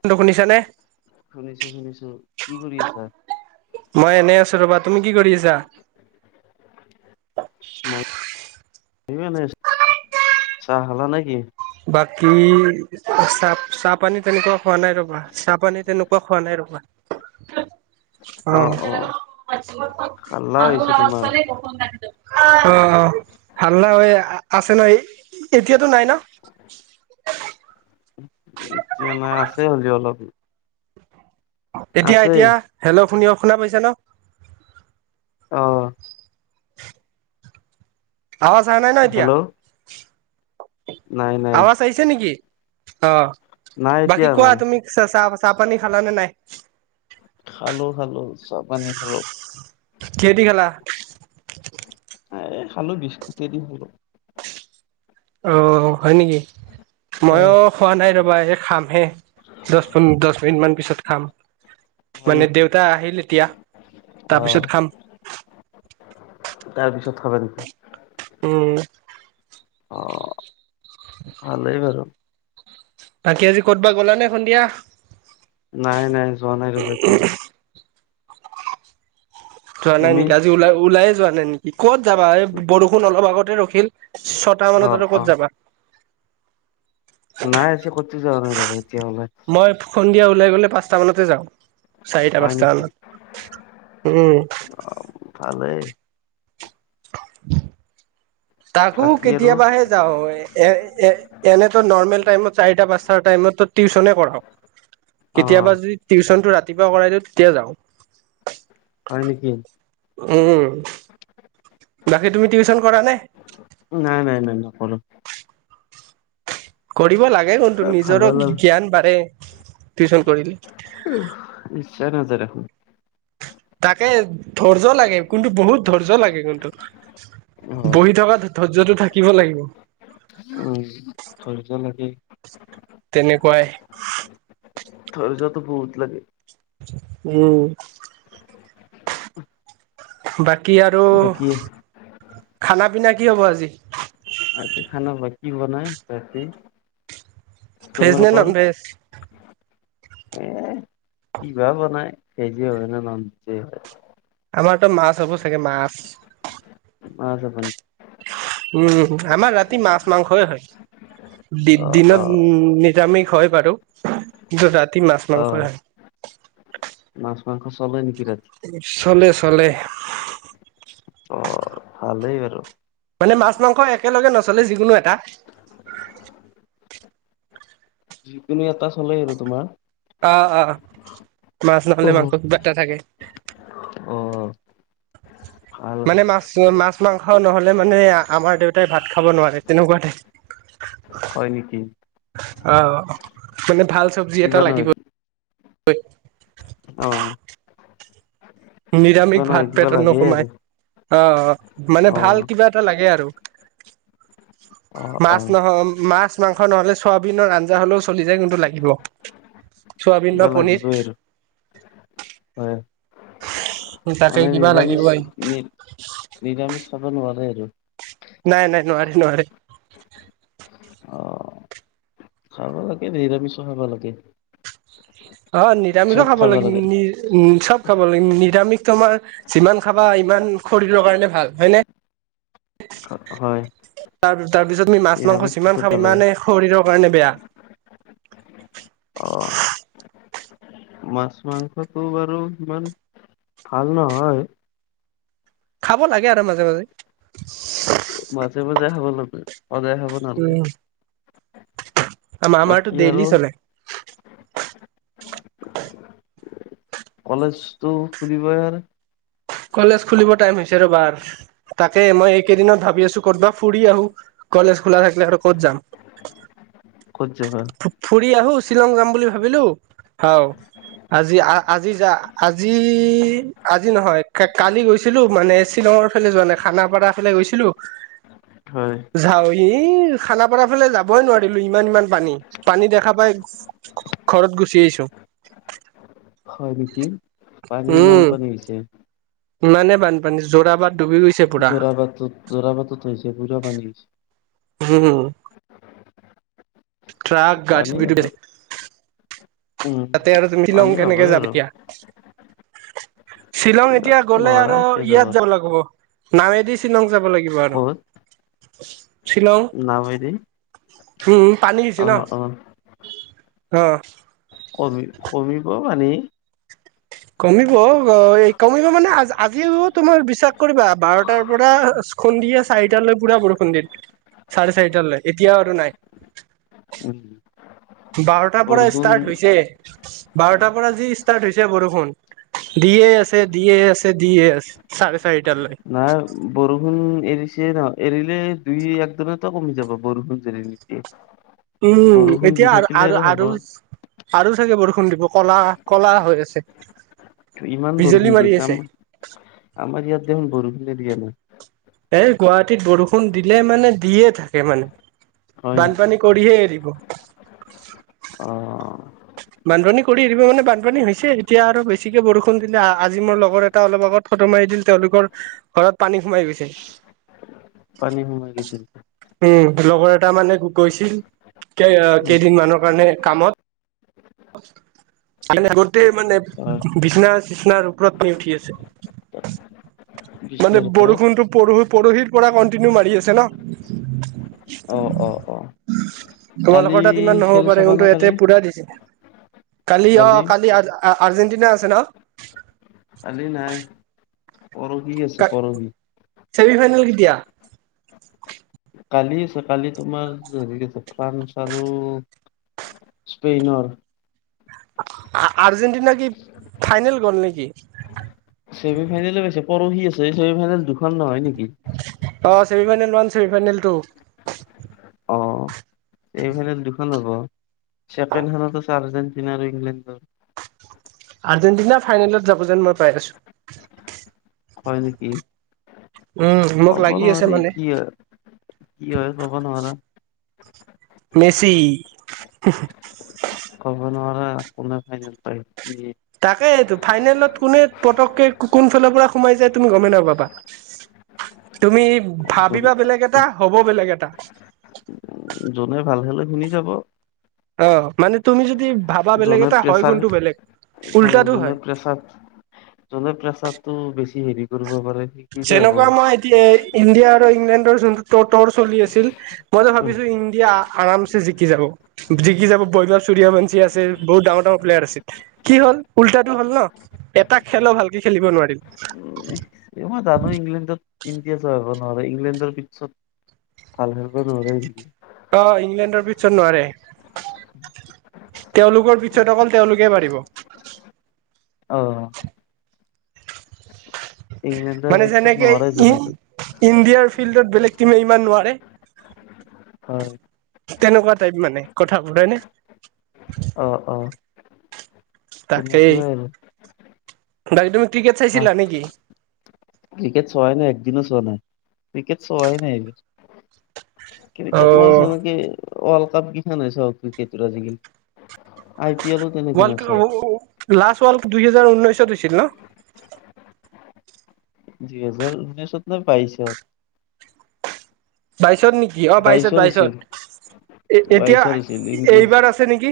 Hello শুনিছা নে? শুনিছোঁ শুনিছোঁ, কি কৰি আছা? মই এনে আছো ৰবা! তুমি কি কৰি আছা? [unintelligible] চাহ খালা নে কি? বাকী [unintelligible] চাহ পানী তেনেকুৱা খোৱা নাই ৰবা! চাহ পানী তেনেকুৱা খোৱা নাই ৰবা। অ'। হাল্লা হৈছে তোমাৰ অ' হাল্লা হয় আছে ন, এতিয়াতো নাই ন? এতিয়া নাই, আছে হ'লেও অলপ। এতিয়া, আছে এতিয়া হেল্ল' শুন শুনা পাইছা ন? অ'। আৱাজ অহা নাই ন' এতিয়া? হেল্ল' নাই নাই। [unintelligible] নেকি, অ' নাই বাকী এতিয়া কোৱা নাই তুমি চ চাহ চাহ পানী খালা নে নাই? খালো খালো, চাহ পানী খালোঁ। কিহেদি খালা? এই খালো বিস্কুটেদি খালো। অ' হয় নেকি? হয় ময়ো খোৱা নাই ৰবা! এই খামহে, দহ প দহ মিনিট মান পিছত খাম। হয় মানে নেকি দেউতা আহিল এতিয়া, তাৰপিছত খাম। তাৰপিছত খাবা নেকি? উম। অ ভালেই [inaudible] বাৰু বাকী আজি কত'বা গলা নে সন্ধিয়া? নাই নাই যোৱা নাই ৰবা [unintelligible] যোৱা নাই তুমি নেকি? আজি ওলাই ওলাইয়ে যোৱা নাই নেকি? ক'ত যাবা এই বৰষুণ অলপ আগতে ৰখিল। ছটা অ মানত আৰু অ ক'ত যাবা? নাই আজি ক'তো যোৱা নাই ৰবা! এতিয়া ওলাই। মই সন্ধিয়া ওলাই গ'লে পাঁচটামানতে যাওঁ। হয় নেকি চাৰিটা-পাঁচটা মানত। উম! অ' ভালেই। তাকো বাকী আৰু কেতিয়াবাহে। যাওঁ, এ এ এনেতো নৰ্মেল টাইমত চাৰিটা-পাঁচটা টাইমতটো টিউশনে কৰাও। অ কেতিয়াবা যদি টিউচনটো ৰাতিপুৱা কৰাই দিওঁ তেতিয়া যাওঁ। হয় নেকি? উম। বাকী, তুমি টিউচন কৰা নে? নাই নাই নাই নকৰো। কৰিব লাগে কিন্তু ভাল নিজৰ নালাগ জ্ঞান বাঢ়ে, টিউচন কৰিলে। ইচ্ছা নাযায় দেখোন। তাকে ধৈৰ্য লাগে কোন্তু বহুত ধৈৰ্য লাগে কোন্তু। হয় বহি থকা ধ ধৈৰ্য্যটো থাকিব লাগিব। উম ধৈৰ্য্য লাগে। তেনেকুৱাই। ধৈৰ্য্যটো বহুত লাগে। উম। [inaudible] বাকী আৰু বাকী খানা - পিনা কি হ'ব আজি? আজি খানা বা কি বনাই ৰাতি, ভেজ নে নন তোমালোকৰ? ভেজ? এ কি বা বনাই ভেজে হয় না ন'ন ভেজে হয়? আমাৰত মাছ হব চাগে মাছ? আছো [unintelligible] উম, আমাৰ ৰাতি মাছ - মাংসই হয়, দি অ অ দিনত উম নিৰামিষ হয়। [unintelligible] কিন্তু ৰাতি মাছ - অ মাংস হয়। মাছ - মাংস চলে নেকি ৰাত চলে চলে। অ ভালেই বাৰু। মানে মাছ - মাংস একেলগে নচলে যিকোনো এটা। যিকোনো এটা চলে আৰু তোমাৰ। অহ অহ, মাছ নহ'লে মাংস কিবা এটা থাকে। অ ভাল মানে ভাল মাছ, মাছ - মাংস ন'হলে মানে আ আমাৰ দেউতাই ভাত খাব নোৱাৰে তেনেকুৱা টাইপ। হয় নেকি? অহ মানে ভাল চব্জি এটা কিবা নহয় লাগিবই। অ। কিবা নিৰামিষ নহয় ভাত কিবা পেটত লাগে আৰু নোসোমাই, অ মানে অ ভাল কিবা এটা লাগে আৰু। [inaudible] মাছ নহ মাছ - মাংস ন'হলে ছৱাবিনৰ আঞ্জা হ'লেও চলি যায় কিন্তু লাগিব। চয়াবিন বা কিবা পনীৰ। লাগিবই আৰু হয় [inaudible] মানে কিবা নিৰামিষ লাগিবই নি নিৰামিষ খাব নোৱাৰে আৰু। নাই নাই নোৱাৰে নোৱাৰে। অ খাব লাগে নিৰামিষ খাব লাগে। অ নিৰামিষো চব খাব লাগিব লাগে নিৰ উম চব খাব লাগে, নিৰামিষ তোমাৰ যিমান খাবা ইমান শৰীৰৰ কাৰণে ভাল হয় নে? হয়। তাৰ তাৰ পিছত মি মাছ - মাংস নিৰামিষটোতো যিমান খাম ভালে সিমানে শৰীৰৰ কাৰণে বেয়া। অ মাছ- মাংসটো বাৰু ইমান ভাল নহয়। খাব লাগে আৰু মাজে - মাজে। মাজে - মাজে খাব লাগে, সদায় খাব নালাগে। আমা আমাৰটো বাকী আৰু ডেইলি চলে। কলেজটো খুলিবৰ কলেজ খুলিব টাইম হৈছে ৰ'বাৰ। তাকে মই এইকেইদিনত ভাবি আছো ক'তবা ফুৰি আহো কলেজ খোলা থাকিলে আৰু ক'ত যাম। ক'ত যাবা? ফুৰি আহো শ্বিলং যাম বুলি ভাবিলো আৰু আজি আ আজি যা আজি আজি নহয়। কালি গৈছিলোঁ মানে শ্বিলঙৰ ফালে যোৱা নাই খানাপাৰা ফালে গৈছিলোঁ। হয়। যাওঁ এই খানাপাৰা ফালে যাবই নোৱাৰিলোঁ ইমান ইমান পানী। পানী দেখা পাই ঘৰত গুচি আহিছো। হয়, নেকি পানী ইমান পানী হৈছে! মানে বানপানী যোৰাবাট ডুবি গৈছে পুৰা যোৰাবাটত যোৰাবাটতত হৈছে পুৰা পানী হৈছে। উম। ট্ৰাক পানী হ'ব [unintelligible] উম তাতে আৰু তুমি শ্বিলং পানী কেনেকে হ'বই যাব আৰু এতিয়া শ্বিলং এইবিলাক এতিয়া গ'লে নোৱাৰা আৰু এতিয়া ইয়াত যাব লাগিব। নাৱেদি শ্বিলং যাব লাগিব আৰু। ক'ত শ্বিলং নাৱেদি? উম, পানী হৈছে অ ন অ অ'। কমি কমিব পানী। কমিব এই কমিব মানে আজিও তোমাৰ বিশ্বাস কৰিবা বাৰটাৰ পৰা সন্ধিয়া চাৰিটালৈ পুৰা বৰষুণ দিয়ে চাৰে চাৰিটালৈ এতিয়াও আৰু নাই। উম। বাৰটাৰ পৰা বৰষুণ ষ্টাৰ্ট হৈছে বাৰটাৰ পৰা যি ষ্টাৰ্ট হৈছে বৰষুণ। দিয়ে আছে দিয়ে আছে দিয়ে আছে চাৰে চাৰিটাৰ লৈকে। নাই বৰষুণ এৰিছে ন এৰিলে দুই একদিনতে কমি যাব বৰষুণ জেনেৰেলি। উম, এতিয়া আৰু আৰু আৰু আৰু চাগে বৰষুণ দিব কলা কলা হৈ আছে। ইমান বিজুলী বৰষুণ দি মাৰি আছে আমাৰ আমাৰ ইয়াত দেখোন বৰষুণে দিয়া নাই। এই গুৱাহাটীত বৰষুণ দিলে মানে দিয়ে থাকে মানে। হয় নেকি বানপানী কৰিহে এৰিব। অ বানপানী কৰি দিব মানে বানপানী হৈছে এতিয়া আৰু বেছিকে বৰষুণ দিলে আজি মোৰ লগৰ এটা অলপ আগত ফটো মাৰি দিল তেওঁলোকৰ ঘৰত পানী সোমাই গৈছে। পানী সোমাই গৈছিল। উম, লগৰ এটা মানে গৈছিল উম কেইদিনমানৰ কাৰণে কামত। [unintelligible] মানে গোটেই মানে অ বিছনা চিচনাৰ ওপৰত [unintelligible] উঠি আছে। [inaudible] মানে বিচনাৰ পৰা বৰষুণটো পৰহি পৰহিৰ পৰা কন্টিনিউ মাৰি আছে ন। অ অ অ কালি তোমালোকৰ তাত ইমান খেল নহ'ব পাৰে চাবা নে কিন্তু কালি এয়াতে পুৰা দিছে। কালি অ' কালি আজ আৰ্জেণ্টিনা আছে ন? কালি নাই পৰহি আছে পৰহি। চেমি ফাইনেল কেতিয়া? কালি আছে কালি তোমাৰ হেৰি ফ্ৰান্স আৰু স্পেইনৰ। আৰ্জেণ্টনা কি ফাইনেল গ'ল নেকি? ছেমি ফাইনেল পাইছে পৰহি আছে ছেমি ফাইনেল দুখন নহয় নেকি? অঁ semi final one semi final two. অ ছেমি ফাইনেল দুখন হ'ব ছেকেণ্ড খানত আছে আৰ্জেণ্টিনা আৰু ইংলেণ্ডৰ আৰ্জেণ্টিনা ফাইনেলত যাব যেন মই পাই আছো। হয়ঁ নেকি? উম মোক কব লাগি আছে নোৱাৰি মানে কি হয় কি হয় ক'ব নোৱাৰা। মেচি হো ক'ব নোৱাৰা কোনে ফাইনেল পাই পি তাকে এইটো ফাইনেলত কোনে পতককে কোন ফালৰ পৰা সোমাই যায় তুমি গমেই নাপাবা। তুমি যোনে ভাবিবা বেলেগ এটা হ'ব বেলেগ এটা। যোনে ভাল হ'লে শুনি যাব। অঁ মানে তুমি যদি ভাবা বেলেগ যোনে এটা হয়ঁ গুণটো বেলেগ উল্টাটো হয়ঁ। প্ৰছাদ জলে প্ৰেচাৰটো বেছি হেৰি কৰিব পাৰে নি। চেনেকাৱা মই এতিয়া ইণ্ডিয়া আৰু ইংলেণ্ডৰ যোন ত তৰ চলি আছিল মই যে উম ভাবিছো ইণ্ডিয়া আৰামছে জিকি যাব। জিকি যাব বৈভৱ সূৰ্যবংশী আছে বহুত ডাঙৰ ডাঙৰ প্লেয়াৰ আছে। কি হ'ল উল্টাটো হ'ল ন এটা খেলো ভালকে খেলিব নোৱাৰিল। ইহত দাদা ইংলেণ্ডত ইণ্ডিয়া যাব নোৱাৰে ইংলেণ্ডৰ পিটচত ভাল খেলবা নোৱাৰে। অঁ ইংলেণ্ডৰ পিটচত নোৱাৰে। তেওঁলোকৰ পিচত অকল তেওঁলোকে পাৰিব। অঁ! ইংলেণ্ডৰ মানে পিছত যেনেকে নোৱাৰে ই যোনে ইণ্ডিয়াৰ ফিল্ডত বেলেগ টিমে ইমান নোৱাৰে। হয়ঁ! তেনেকুৱা টাইপ মানে কথাবোৰ হয়নে? অঁ অঁ! তাকেই। বাকী তুমি ক্ৰিকেট চাইছিলা নেকি? ক্ৰিকেট চোৱাই নাই একদিনো চোৱা নাই ক্ৰিকেট চোৱায় নাই এই ক্ৰিকেট মই অ'। চাও কি ৱৰ্ল্ড কাপ কেইখনহে চাও ক্ৰিকেটৰ আজিকালি। আই পি এলো তেনেকে ৱৰ্ল্ড কাপ নাচাওঁ। লাষ্ট ৱৰ্ল্ড কাপ দুইহেজাৰ ঊনৈছত হৈছিল ন। দুই হেজাৰ ঊনৈছত নে বাইশত বাইশত নেকি অ বাইশত বাইশৰ বাইশত হৈছিল এ এতিয়া বাইশৰ হৈছিল ইণ্ডিয়া এইবাৰ আছে। আছে নেকি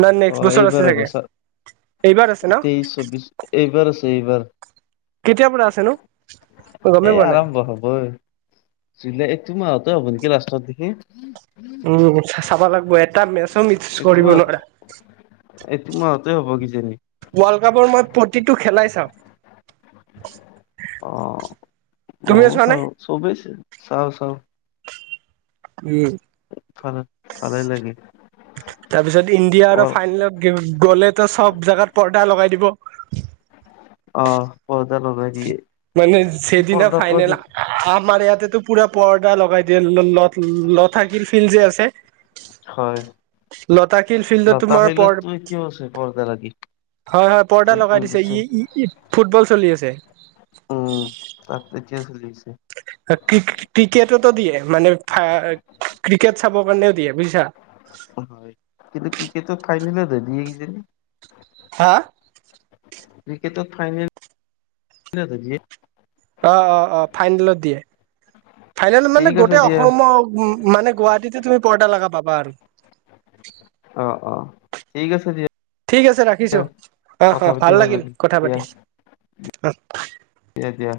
নে নাই অ নেক্সট বছৰ আছে এইবাৰ চাগে এইবাৰ আছে ন। তিছ চৌবিশ এইবাৰ আছে এইবাৰ। কেতিয়াৰ পৰা আছেনো। এ আৰম্ভ হ'বই জুলাই এইটো মাহতে হ'ব নেকি লাষ্টত দিকি উমঁ চাব লাগিব এটা মেচ। এইটোমাহত এইটো মাহতে হ'ব কিজানি। ৱৰ্ল্ড কাপৰ মই প্ৰতিটো খেলাই চাওঁ। অ তুমিও ময়ো চোৱা নে? চাওঁ চবেই চাই চাওঁ চাওঁ। উমঁ ভাল ভালে লাগে তাৰপিছত ইণ্ডিয়া অ আৰু ফাইনেলত- গ'লেটো চব জেগাত পৰ্দা লগাই দিব। অ, পৰ্দা লগাই দিয়ে। মানে সেইদিনা পৰ্দাটো পৰা ফাইনেল যি আমাৰ ইয়াতেটো পুৰা পৰ্দা লগাই দিয়ে। ল - লতা - লতাশিল ফিল্ড যে আছে। হয়। লতাশিল ফিল্ডত তোমাৰ পৰ কিয় আছে পৰ্দা লাগি হয়- হয়, পৰ্দা ফুটবল লগাই দিছে বিশ্ব ই- ই- ই ফুটবল চলি আছে। উম তাত কেতিয়া চলি আছে? ক্ৰিকেটতো দিয়ে, মানে ক্ৰিকেট চাবৰ কাৰণেও দিয়ে বুজিছা। হয়। কিন্তু ক্ৰিকেটত ফাইনেলতহে দিয়ে কিজানি। হা? ক্ৰিকেটত ফাইনেলতহে দিয়ে। অ- অ- অ, ফাইনেলত দিয়ে। ফাইনেল মানে ঠিক আছে গোটেই দিয়া অসমৰ উম, মানে গুৱাহাটীতো তুমি পৰ্দা লগা পাবা আৰু। অ- অ। ঠিক আছে, দিয়া। ঠিক আছে ৰাখিছো। অ- কথা অ, পাতি ভাল লাগিল কথা দিয়া পাতি, অ। দিয়া- দিয়া।